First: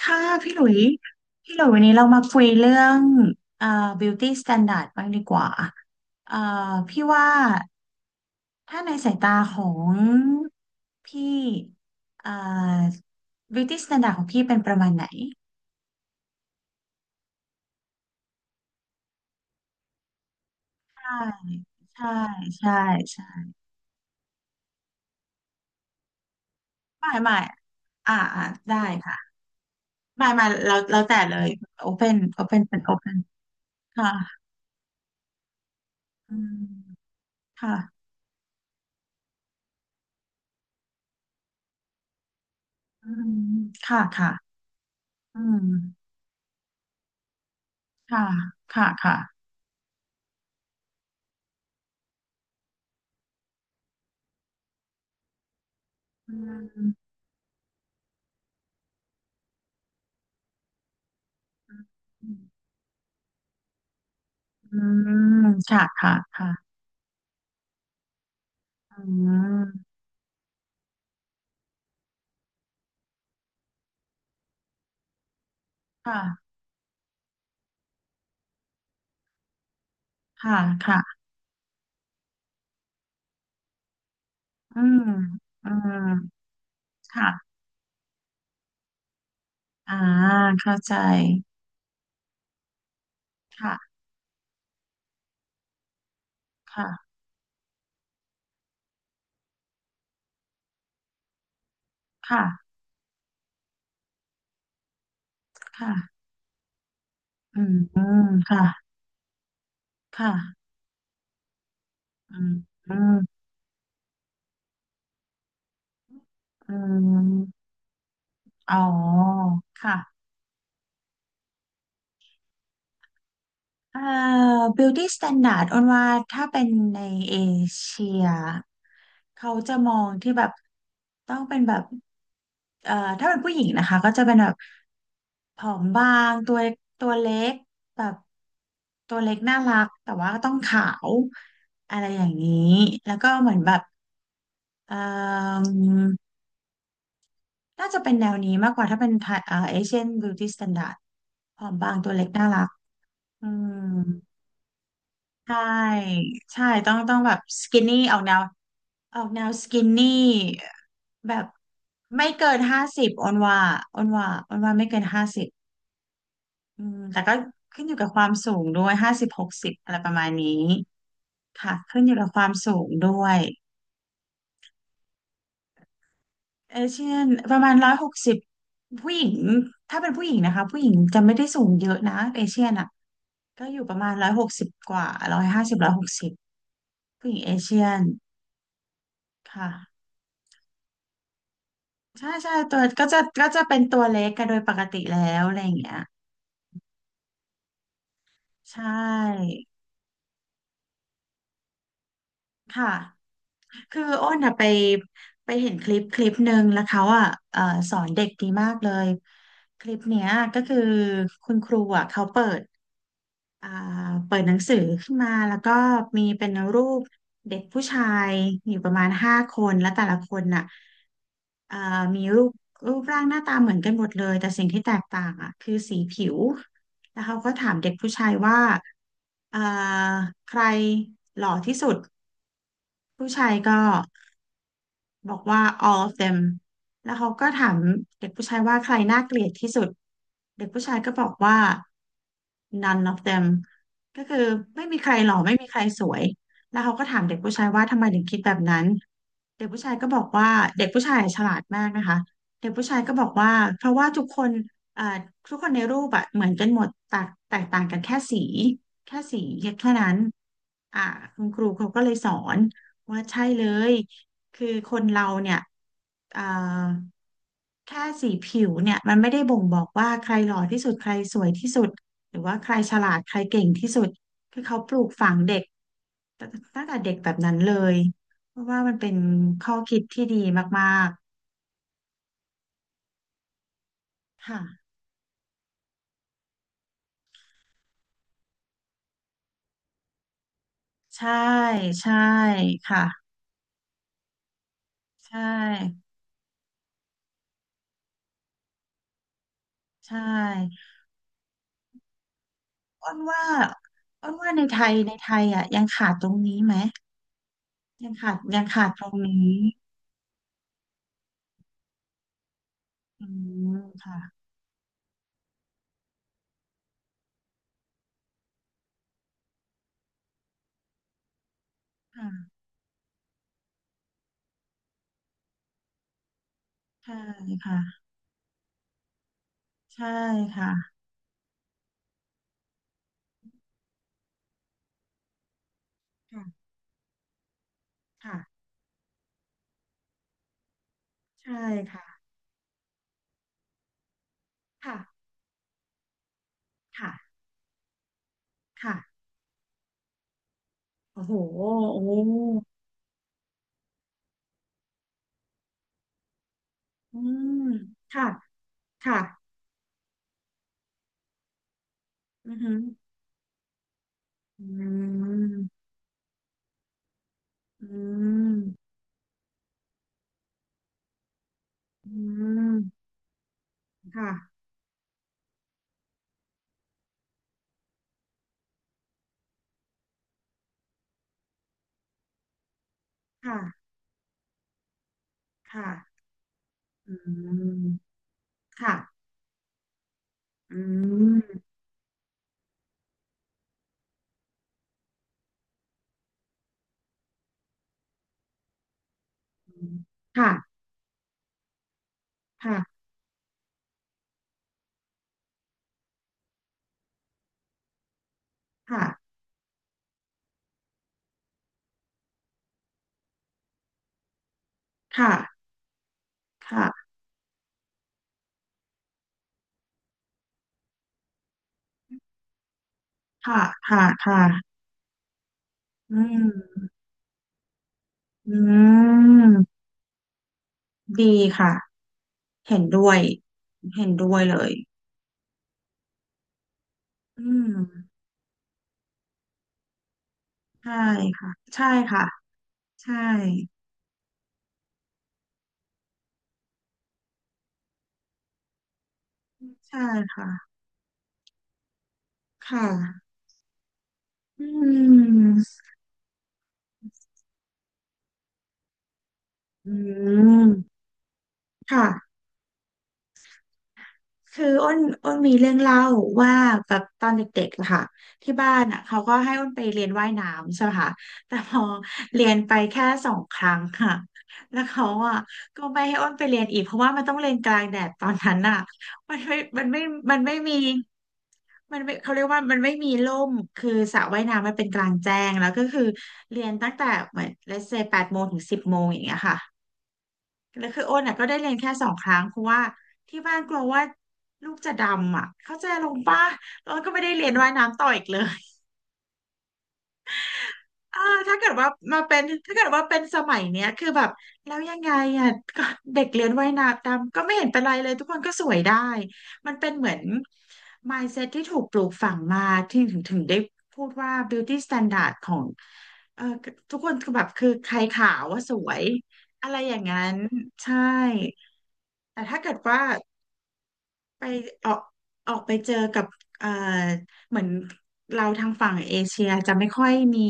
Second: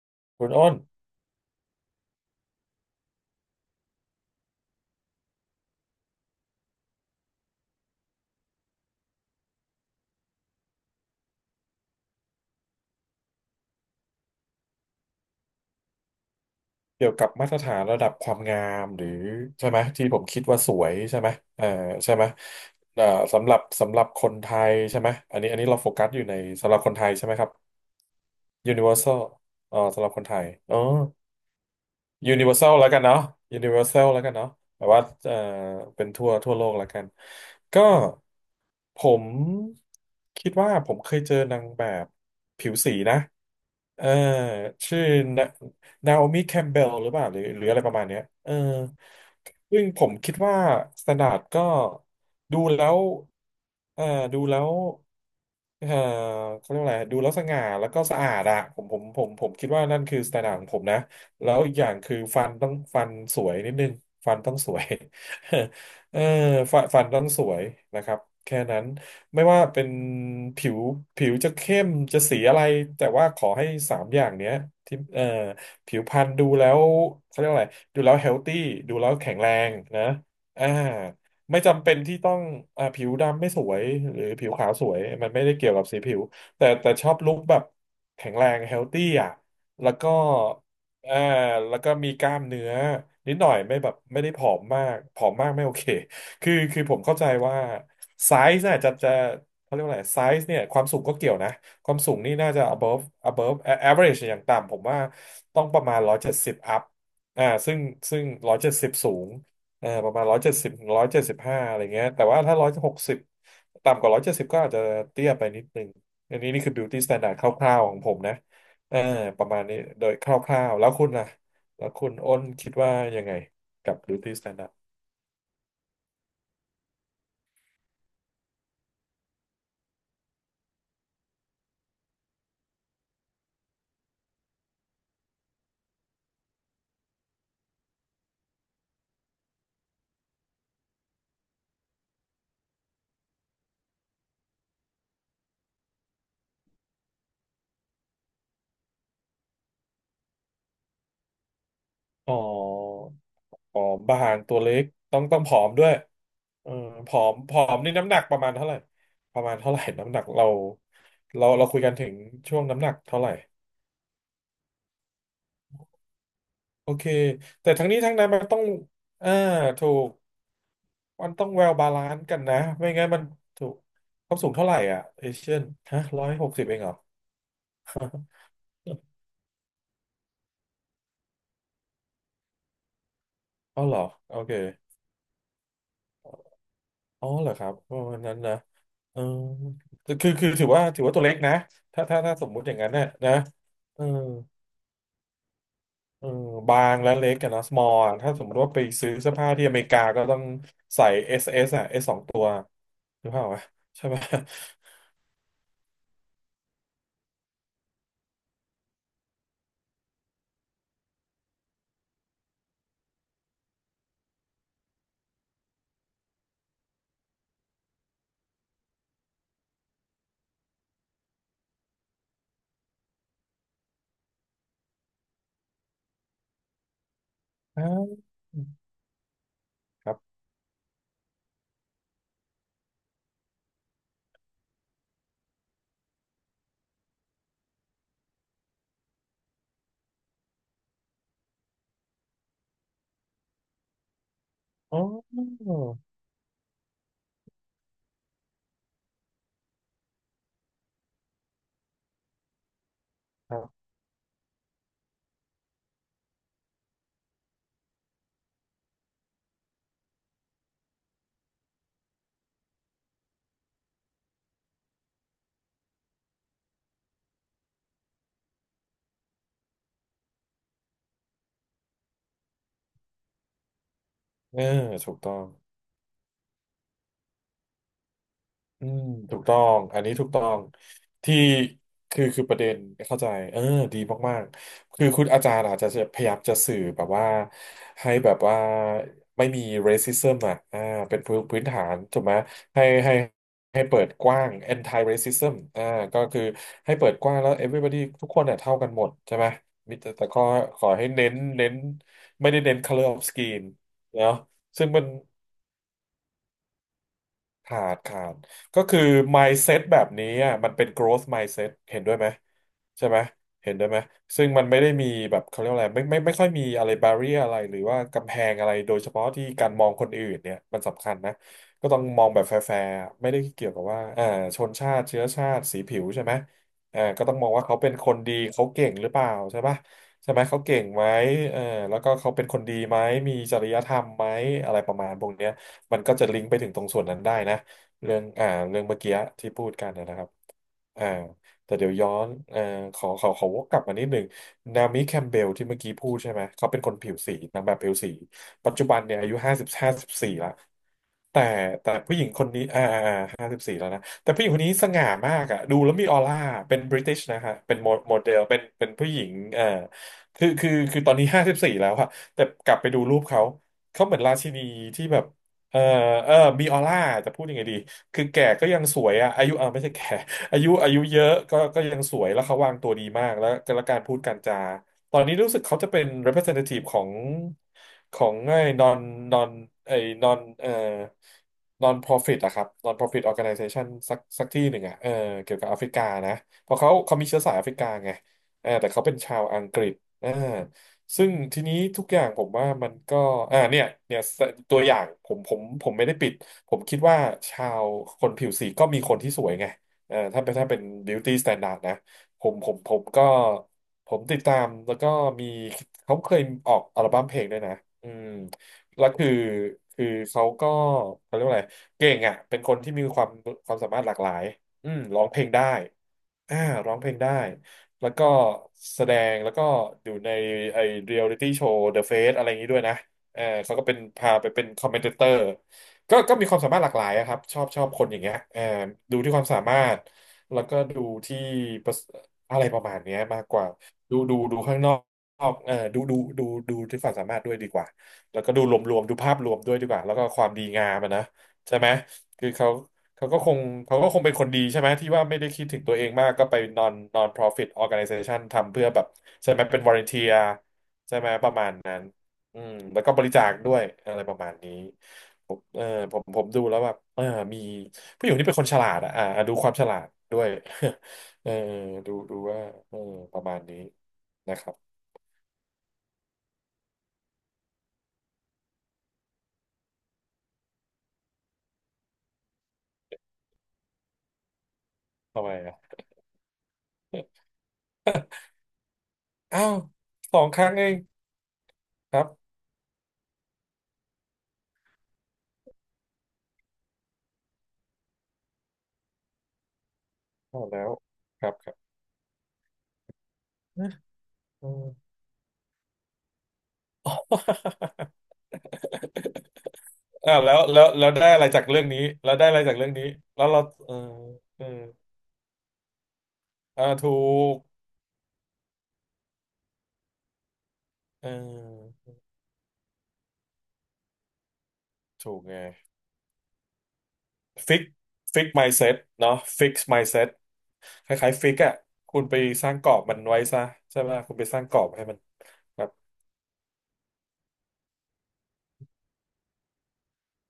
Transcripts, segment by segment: ค่ะคุณพี่หลุอ้นยพี่หลุยวันนี้เรามาคุยเรื่องเอ่อ beauty standard บ้างดีกว่าเอ่อพี่ว่าถ้าในสายตาของพี่เอ่อ beauty standard ของพี่เป็นประมาณไหนเกี่ยวกับมาตรฐานระดับความงามหรือใช่ไหมที่ผมคิดว่าสวยใช่ไหมเออใช่ใช่ไหมใช่เอ่อใช่สำหรับคนไทยใช่ไหมอันนี้เราโฟกัสอยู่ในสำหรับคนไทใช่หยมายใช่หไหมมายครับ อ่าอ่าได้ค่ะ Universal อ๋อสำหรับคหนมายไทหยมายเราอ๋อ เราแต่เลย open ยูนิเวอร์ open แซลเป็น แล้วกัน open เนาะยูนิเวอร์แซลแล้วกันค่ะเนาะแบบว่าเป็นทั่วอืทั่วโลกแล้วกันมก็ค่ะผมคิดว่าผมเคยเจอนางแบบผิวสีอืนะมค่ะเออค่ะชื่ออืมนาโอมิแคมเบลหรือเปล่าหรืออะไรประมาณเนี้ยค่ะเออค่ะค่ะซึ่งผมคิดว่าสแตนดาร์ดก็ดูแล้วเออดูแล้วเอออืเขาเรียกว่าอะไรม ดูแล้วสง่าแล้วก็สะอาดอะผมคิดว่านั่นคือสไตล์ของผมนะ แล้วอีอืกอย่างมคือฟันต้องฟันสวยนิดนึงฟันต้องสวย ค่ะ ค่ะเออค่ะฟันต้องสวยนะครับ แค่นั้นอืไม่ว่าเป็นมผิวผิวจะเข้มจะสีอะไรแต่ว่าขอให้สามอย่างเนี้ยที่ผิวพรรณดูค่ะแล้วเขาเรียกว่าอะไรดูแล้วเฮลตี้ดูแล้วแข็งแรงนะค่ะอ่าค่ะไม่จำเป็นที่ต้องอ่าผิวดำไม่สวยหรือผิวขาวอืสวยมมันไม่ได้อืเกี่ยวกับสีมผิวแต่ชอบค่ะลุคแบบแข็งแรงเฮลตี้อ่ะแล้วอ่าก็ เข้าใจอ่าแล้วก็มีกล้ามเนื้อนิดหน่อยค่ะไม่แบบไม่ได้ผอมมากไม่โอเค คือค่ะผมเข้าใจว่าไซส์น่ะจะเขาเรียกว่าอะไรไซส์เนี่ยความสูงก็เกี่ยวนะความสูงนี่ค่ะน่าจะ above average อย่างต่ำผมว่าต้องประค่ะมาณ170 up อ่าอืซึ่มงซึ่งค่ะ170สบสูงประมาณค่ะ170 175อยเจ็ดสิบ175อะไรเงี้ยแต่อืว่ามถ้าอื160มต่ำกว่า170ก็อาจจะเตี้ยไปนิดนึงอันนี้นี่คือือ beauty standard คมร่าวๆของผมนะ อ๋เอออประมาณนี้โดยคค่ะ ร่าวๆแล้วคุณล่ะแล้วคุณอ้นคิดว่ายังไงกับ เอ่อ beauty standard beauty standard อ้นว่าถ้าเป็นในเอเชียเขาจะมองที่แบบต้องเป็นแบบถ้าเป็นผู้หญิงนะคะก็จะเป็นแบบผอมบางตัวเล็กแบบตัวเล็กน่ารักแต่ว่าก็ต้องขาวอะไรอย่างนี้แล้วก็เหมือนแบบเอ่อน่าจะเป็นแนวนี้มากกว่าถ้าเป็นไทยเอเชียนบิวตี้สแตนดาร์ดผอมบางตัวเล็กอ๋อน่ารักอืผอม มบางตัวเล็กต้องผใช่อมด้วยใช่เออต้องผต้องอแบมบผอสมกินนี่นี่น้ำหอนัอกกแนปวระมาณเท่าไหร่ ประมาณสเท่าไหกิร่นนี่น้ำหนักเราแบบเราเราคุยกันถึงไม่เกิช่นวงห้าน้ำหนักสิบเท่าอไหอร่นว่าไม่เกินห้าสิบอืโอมเค แต่ก็แต่ขึ้นทั้งอยู่นี้กับทั้งคนั้วานมมันสูต้องงด้วยห้าสิอ่าบหกสิบถูอะไรปก ระมาณนี้มันต้องแว ค่ะ l บาขึ้นลาอยู่นซ์กับกัคนวามนะ สูไม่งงั้นมัด้นวยถูกเขาสูงเท่าไหร่อ่ะเอเชียนฮะร้อยหกสิบเอเองเหรอเชียนประมาณร้อยหกสิบผู้หญิงถ้าเป็นผู้หญิงนะคะผู้หญิงจะไม่ได้สูงเยอะนะเอเชียนอ่ะก็ออ๋ยู่อาปเหรระอมาณร้อยโอหกเค สิบกว่า150ร้อยหกสิบอ๋อผู้หญิงเหรเออครับเชียปนระมาณนั้นนะเออค่ะ คือถือว่าตัวเล็กนะถ้าถ้าใช่ถ้าสมใช่มุติอตัย่างวนั้นเนี่ก็ยจะนะก็จะเป็นตัเอวอเล็กกันโดยปกติแล้วอะไรอย่างเงี้ยเออบางและเล็กกันนะ small อะถ้าสมมติว่าไปใช่ซื้อเสื้อผ้าที่อเมริกาก็ต้องใส่ S อสอ่ะ S สสองตัวค่ะหรือเปล่าวะคือใช่ไหมอ้นอะไปไปเห็นคลิปหนึ่งแล้วเขาอะเอ่อสอนเด็กดีมากเลยคลิปเนี้ยก็คือคุณครูอะเขาเปิด อ่าเปิดหนังสือขึ้นมาแล้วก็มีเป็นรูปเด็กผู้ชายอยู่ประมาณห้าคนและแต่ละคนน่ะอ่ามีรูปร่างหน้าตาเหมือนกันหมดเลยแต่สิ่งที่แตกต่างอ่ะคือสีผิวแล้วเขาก็ถามอ่า เด็กผู้ชายว่าอ่า ครับใครหล่อที่สุดผู้ชายก็ บอกว่า all of them แล้วเขาก็ถามเด็กผู้ชายว่าใครน่าเกลียดที่สุดเด็กผู้ชายก็บอกว่า none of them ก็คือไม่อ๋มีอใครหล่อไม่มีใครสวยแล้วเขาก็ถามเด็กผู้ชายว่าทำไมถึงคิดแบบนั้นเด็กผู้ชายก็บอกว่าเด็กผู้ชายฉลาดมากนะคะเด็กผู้ชายก็บอกว่าครัเพบราะว่าทุกคนเอ่อทุกคนในรูปอะเหมือนกันหมดแตกต่างกันแค่สีแค่านั้นอ่าคุณครูเขาก็เลยสอนว่าใช่เลย คือคนเราเนี่ยเอ่อแค่สีผิวเนี่ยมันไม่ได้บ่งบอกว่าใครหล่อที่สุดใครสวยที่สุดหรือว่าใครฉลาดใครเก่งที่สุดเอคืออเขาปลูกถูกฝัต้องง เด็กตตั้งแต่เด็กแบบนั้นเลยเพราะว่าอืมันมเป็นถูกต้อข้องคิอัดนนี้ที่ถูกดีต้องมากที่คือประเด็นเข้าใจเออดีมาๆกค่ะๆคือคุณอาจารย์อาจจะพยายามจะสื่อแบบว่าให้แบบว่าไม่มี racism อ่ะอ่าเป็นใช่พื้นฐานใช่ถูกไหมให้ให้ค่ะให้เปิดกว้าง anti ใช racism อ่า่ก็คือให้เปิดกว้างแล้ว everybody ทุกคนเนี่ยเท่ากันหมดใช่ไหมมีแต่ใช่แต่ก็ขอให้เน้นไม่ได้เน้น color อ้น of ว่า skin อ้เนาะนว่าในไทซึ่งยมัน ในไทยอ่ะยังขาดตรงนี้ไหมขาดขาดยังก็ขาดคืตอ รงนี้ mindset แบบนี้อ่ะมันเป็น growth mindset เห็นด้วยไหมใช่ไหมอืเห็มนด้วยไหมค่ซึ่งมันไม่ได้มีแบบเขาเรียกว่าอะไรไม่ค่อยมีอะไร barrier อะไรหรือว่ากำแพงอะไรโดยเฉพาะที่การมองคนอื่นเนี่ยมันสำคัญนะก็ต้องมองแบบแฟะ ร์ๆไม่ได้เกี่ยวกับว่าอ่าชนชาติเชื้อชาติสีผิวใช่ไหมอ่าใช่ก็ต้องมองว่าเขาเป็นคค่ะนดีเขาเก่งหรือเปล่าใช่ปะใช่ใช่ไหมเขาค่ะเก่งไหมเออแล้วก็เขาเป็นคนดีไหมมีจริยธรรมไหมอะไรประมาณพวกเนี้ย มันก็จะลิงก์ไปค่ะถึงตรงส่วนนั้นได้นะเรื่องค่ะอ่าเรื่องเมื่อกี้ที่พูดกันนะครับอ่าใช่แต่เดี๋ยวย้อค่ะนขอวกกลับมานิดหนึ่งนาค่ะมิแคมเบลที่เมื่อกี้พูดใช่ไหมเขาเป็นคนผิวสีค่ะนางแบบผิวสีปัจจุบันเนี่ค่ะยอายุห้าสิบสี่ละโอ้โหแต่แต่โอ้ผู้หญิง แต่ผู้หญิงคนนี้สง่ามากอะดูแล้วมีออร่าเป็นบริติอืชนะฮะมเป็นโมค่ะเดลเป็นผู้หค่ะญิงคือตอนนี้ห้าสิบสี่แล้วอะแต่อือกหืลัอบไปดูรูปเขาเขาเหมือนราชินีอืที่แบบมเออเออมีออร่าจะพูดยังไงดีอืคือแก่มก็ยังสวยอะอายุเออไม่ใช่แก่ อายุเยอะก็ยังอืสวยแล้วเขาวางตัวดีมมากแล้วแล้วการพูดการจา ค่ะตอนนี้รู้สึกเขาจะเป็น representative ของของไอ้ non ไอ้ non เอ่อ non profit อะครับ non profit ค่ะ organization สักที่หนึ่งอะเออเกี่ยวกับแอฟค่ะริกานะเพราะเขาอืเขามีเชื้อสายแอฟริกาไงมเออแต่ค่ะเขาเป็นชาวอังกฤษเอออืซึ่งทีมนี้ทุกอย่างผมว่ามันก็เนี่ยตัวอย่างผมไม่ได้ปิด ผมคิดว่าชาวคนผิวสีก็มีคนที่สวยไงเออถ้าค่ะเป็น beauty standard นะ ผมค่ะก็ผมติดตามแล้วก็มีเขาเคยออกอัลบั้มเพลงด้วยนะอืมค่ะแล้วคือคือเขาก็เขาเรียกว่าอะไรเก่งอ่ะเป็นคนที่มีความความสามารถหลากหลายอืมร้องเพลงได้ ค่ะอ่าร้องเพค่ะลงได้แล้วก็แสดงแล้วก็อยู่ในไอเรียลิตี้โชว์ The Face อะไรอย่างนี้ด้วยนะเออค่ะเขาก็เป็นค่ะคพาไปเป็น่ะคอมเมนเตอร์อืก็มีความสามามรถหลากหลายอะครับชอบคนอย่างเงี้ยอืเออดูที่ความสามามรถแล้วก็ดูดีที่ค่ะประสอะไรปเห็นระมาณด้วเนี้ยยมากกว่าเห็นดูด้ดูวยเลดูย ข้างนอกเออดูที่ความสามารอืถด้วยดีกว่ามแล้วก็ดูรวมๆดูภาพรวมด้วยดีกว่าแล้วก็ความดีงาใช่มอะนะค่ะใช่ใช่ไหมค่ะคือเขา ใช่เขาก็คงเขาก็คงเป็นคนดีใช่ไหมที่ว่าไม่ได้คิดถึงตัวเองมากก็ไป non profit organization ทำเพื่อแบบใช่ไหมเป็น ใช่ volunteer ค่ะใช่ไหมประมาณนั้นอืมค่ะแล้วก็บริจาคด้วยอะไรประมาณอืนี้ผมมเออผมดูแล้วแบบเออมีผู้หญิงที่เป็นคนฉลาดอะอ่าดูความฉอืลาดด้วย ม เออดูดูค่ะ ว่าเออประมาณนี้นะคืคอรับอ้นมีเรื่องเล่าว่าแบบตอนเด็กๆอะค่ะที่บ้านอ่ะเขาก็ให้อ้นไปเรียนว่ายน้ำใช่ไหมคะแต่พอเรียนไปแค่สองครั้งค่ะแล้วเขาอ่ะทำไมอะก็ไม่ให้อ้นไปเรียนอีกเพราะว่ามันต้องเรียนกลางแดดตอนนั้นอ่ะมันไม่อ้าวมันไม่สมันองไม่ครั้งมีเองมันไม่ครัเขาเรียบกว่ามันไม่มีร่มคือสระว่ายน้ำมันเป็นกลางแจ้งแล้วก็คือเรียนตั้งแต่เหมือน let's say 8 โมงถึง10 โมงอย่างเงี้ยค่ะ พอแล้แล้ววคือโอนเนี่ยคก็รัได้บคเรียรันบแค่สองครั้งเพราะว่าที่บ้านกลัวว่าลูกจะดเออ ำอ่ะเข้าใจลงป่ะแล้วก็ไม่ได้เรียนว่ายน้ำต่ออีกเลย อ่าแล้วแล้วแล้วเออได้อะไรถ้าจากเกิดเรื่องว่านี้มาแล้วเป็นได้อะไรถ้าจากเกิเรื่ดองว่านี้เป็นสแล้วมัเรายเนี้ยเออคือแบบเออแล้วยังไงอ่ะ ก็เด็กเรียนว่ายอ่าน้ำถูตามก็ไม่กเห็นเป็นไรเลยทุกคนก็สวยได้มันเป็นเหมือน เ mindset ที่ถูกปออลูกฝังมาที่ถึงได้พูดว่า beauty standard ถูกขอไงงเออทุกคนคือแบบคือฟิกใครขาฟิวก ว่าสว mindset ยเนาะฟิอะก ไรอย่างนั้ mindset นใช่คล้ายๆฟิกอ่ะคุณไปแต่ถ้าสเกิร้าดงกรอว่า บมันไว้ซะใช่ไหมคุณไปไปสร้างกรออบอกให้มันออกไปครัเจบอกับเอ่อเหมือนเราทางฝั่งเอเชียจะไม่ค่อยมี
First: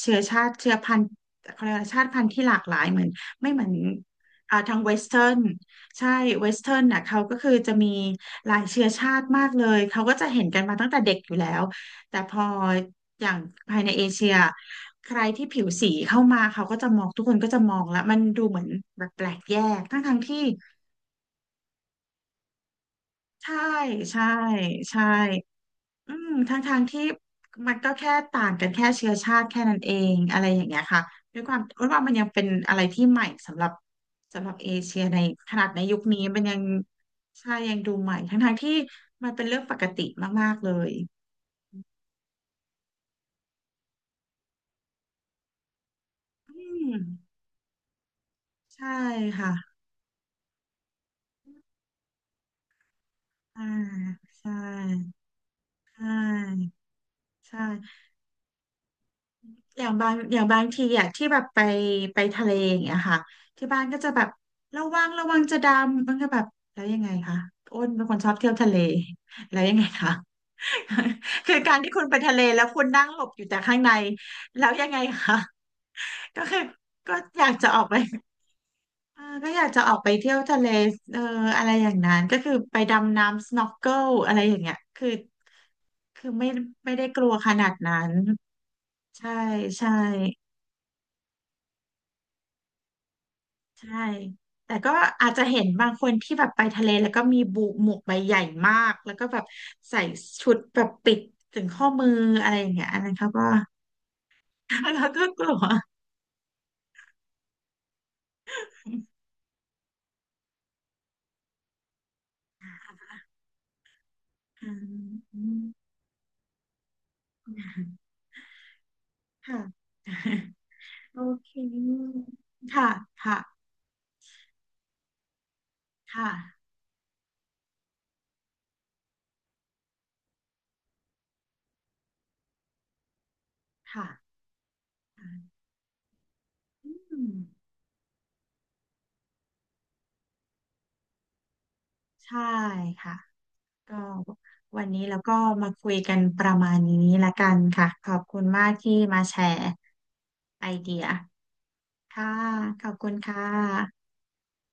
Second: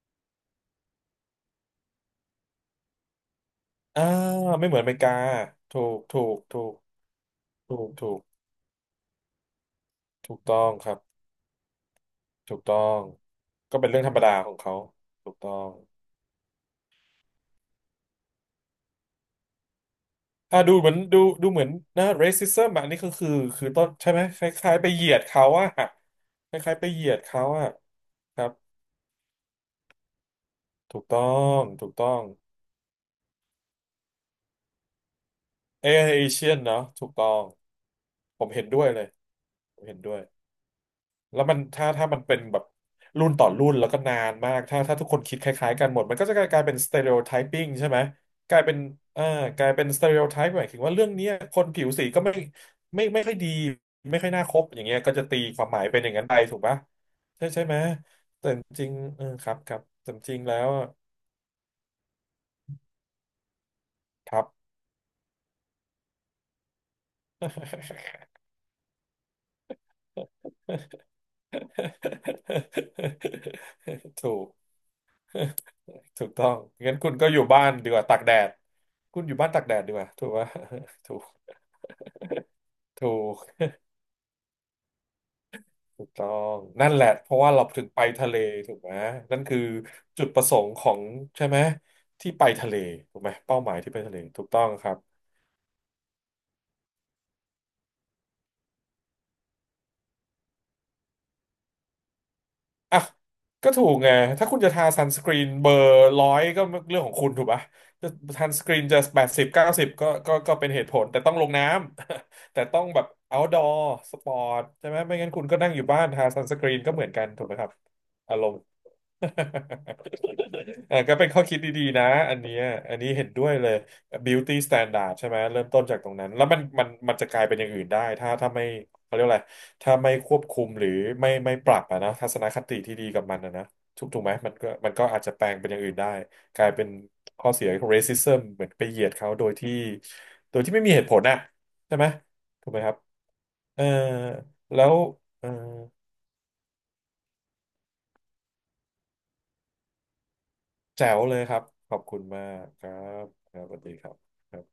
เชื้อชาติเชื้อพันธุ์เขาเรียกว่าชาติพันธุ์ที่หลากหลายเหมือนไม่เหมือนอ่าไม่ทาเหงมือนอเวเมริสกาเทิร์นใช่เวสถูเทิกร์นน่ะเขาก็คือจะถูมีกถูกหลายเชื้อชาติมากเลยเขาก็จะเห็นต้กัอนงมาตั้คงรัแต่บเด็กอยู่แล้วแต่พอถูกต้องอย่างก็ภายเป็ในนเรื่อเองธรรมเชีดายของเขาใครถูกที่ต้อผิวง สีเข้ามาเขาก็จะมองทุกคนก็จะมองแล้วมันดูเหมือนแบบแปลกแยกทั้งที่อ่ะดูเหมือนเหมือนนะ racism อะอันนี้ก็คือใช่คือต้นใช่ไหมใช่คล้ายๆไปเหใช่ ยียดเขาอะอืมคทั้งล้าทายๆงไปเหที่ยียดเขาอะมันก็แค่คต่ารับงกันแค่เชื้อชาติแค่นั้นเองอะไรอย่างเงี้ยถูค่ะกต้อด้วยความงรู้ถูกว่าต้มัอนงยังเป็นอะไรที่ใหม่สำหรับสำหรับเอเชียในขนาดในเอยุคนี้มันเชียยันงเนาะถูกต้องใช่ยังดูใหม่ทั้งผมทางเห็นที่ด้วยเลยมันเป็นเรื่องปผกมเห็นติด้วย มากๆเลยแล้วมันถ้ามันเป็นแบบรุ่นต่อรุ่นแล้วก็นานมากถ้าทุกคนคิดคล้ายๆกันหมดมันก็จะกอืลายเป็น ม stereotyping ใช่ไหมกลายเป็นใช่เอ่อกลายค่ะเป็น stereotype หมายถึงว่าเรื่องเนี้ยคนผิวสีก็ไม่ไม่ค่อยดีอ่าไม่ค่อยน่าคใช่บอย่างเงี้ยก็จะตีความหมายใชเป็นอย่างนั้นไปถูก่ปะใช่ใช่ ใช่ไหมจริงเออครับครัอบย่างบาจงอริงย่างๆแล้บางวทีอะอ่ะที่แบบไปไปทะเลอย่างเงี้ยค่ะที่บ้านก็จะแบบครับ ระวังระวังจะดำมันก็แบบแล้วยังไงคะอ้นเป็นคนชอบเที่ยวทะเลแล้วยังไงคะ คือการที่คุณไปทะเลแล้วคุณนั่งหลบอยู่แต่ข้างใน ถูก แล้วยังไงคะ ถูก ก็ต้องคืองั้นคุก็ณก็ออยู่ยากบ้าจะนออกดีไปกว่าตากแดดเอคุอณอยู่บ้าก็นอตากยากแดจะดอดีอกกไปว่าถูเที่กยวไหม ทะเล ถูเออกอะไรอย่างนั้นก็คือไปถูดำน้ำ ก s n กเกิลอะไรอย่างเงี้ยคือถูกต้คืออไม่งนั่ไม่นแหได้ละกเพลัวราะขว่าเรานาดถึงไปนั้นทะเลถูกไหมใช่นั่นคือใช่ จุดประสงค์ของใช่ไหมที่ไปทะเลถูกไหมเป้าหมายที่ใช่ ไปทะเลถูกต้องแต่คก็รับ อาจจะเห็นบางคนที่แบบไปทะเลแล้วก็มีบุหมวกใบใหญ่มากแล้วก็แบบใส่ชุดแบบปิดถึงข้อมืออะไรอย่างเงี้ยอัอ่ะนนั้นเขาก็ ก็ถูกไงถ้าคุณจะทา ซัเรานสก็กรีกนลัว เบอร์ร้อยก็เรื่องของคุณถูกปะจะซันสกรีนจะแป ดสิบเก้าสิบก็เป็นเหตุผลแต่ต้องลงน้ำ แต่ต้องแบบ outdoor สปอร์ตอืใช่ไหมไม่งั้นคุณก็นั่งอยู่มบ้านทาซันสกรีนก็เหมือนกันถูกไหมครับอารมณ์ ค่ะ เออ ก็โอเป็นข้อเค คิดดีๆนะอันเนี้ยค่ะ อันนี้เห็นค่ะ ด้วยเลย beauty standard ใช่ไหมเริ่มต้นจากตรคงนั้นแล้วมัน่ะมันจะกลายเป็นอย่างอื่นได้ถ้าไม่เขาเรียกอะไรถ้าไม่ควบคุมหรือไม่ปรับอะนะทัศนคติที่ดีกับมันอะนะถูค่ะกถูกไหมมันก็อาจจะแปลงเป็นอย่างอื่นได้กลายเป็นอืข้อเสีมยของ racism เหมือนไปเหยียดเขาโดยที่โดยที่ไม่มีเหตุผลอะใช่ไหมใช่ถูกไหมครับค่ะ เออก็วัแล้นวนี้เราก็เออมาคุยกันประมาณนี้ละกันค่ะ ขอบคุณมากที่มาแชร์ไอเดีย แจ๋วเลยครับขอบคุณค่ะ มากคขอรับคุณบค่ะครับสวัสดีครับ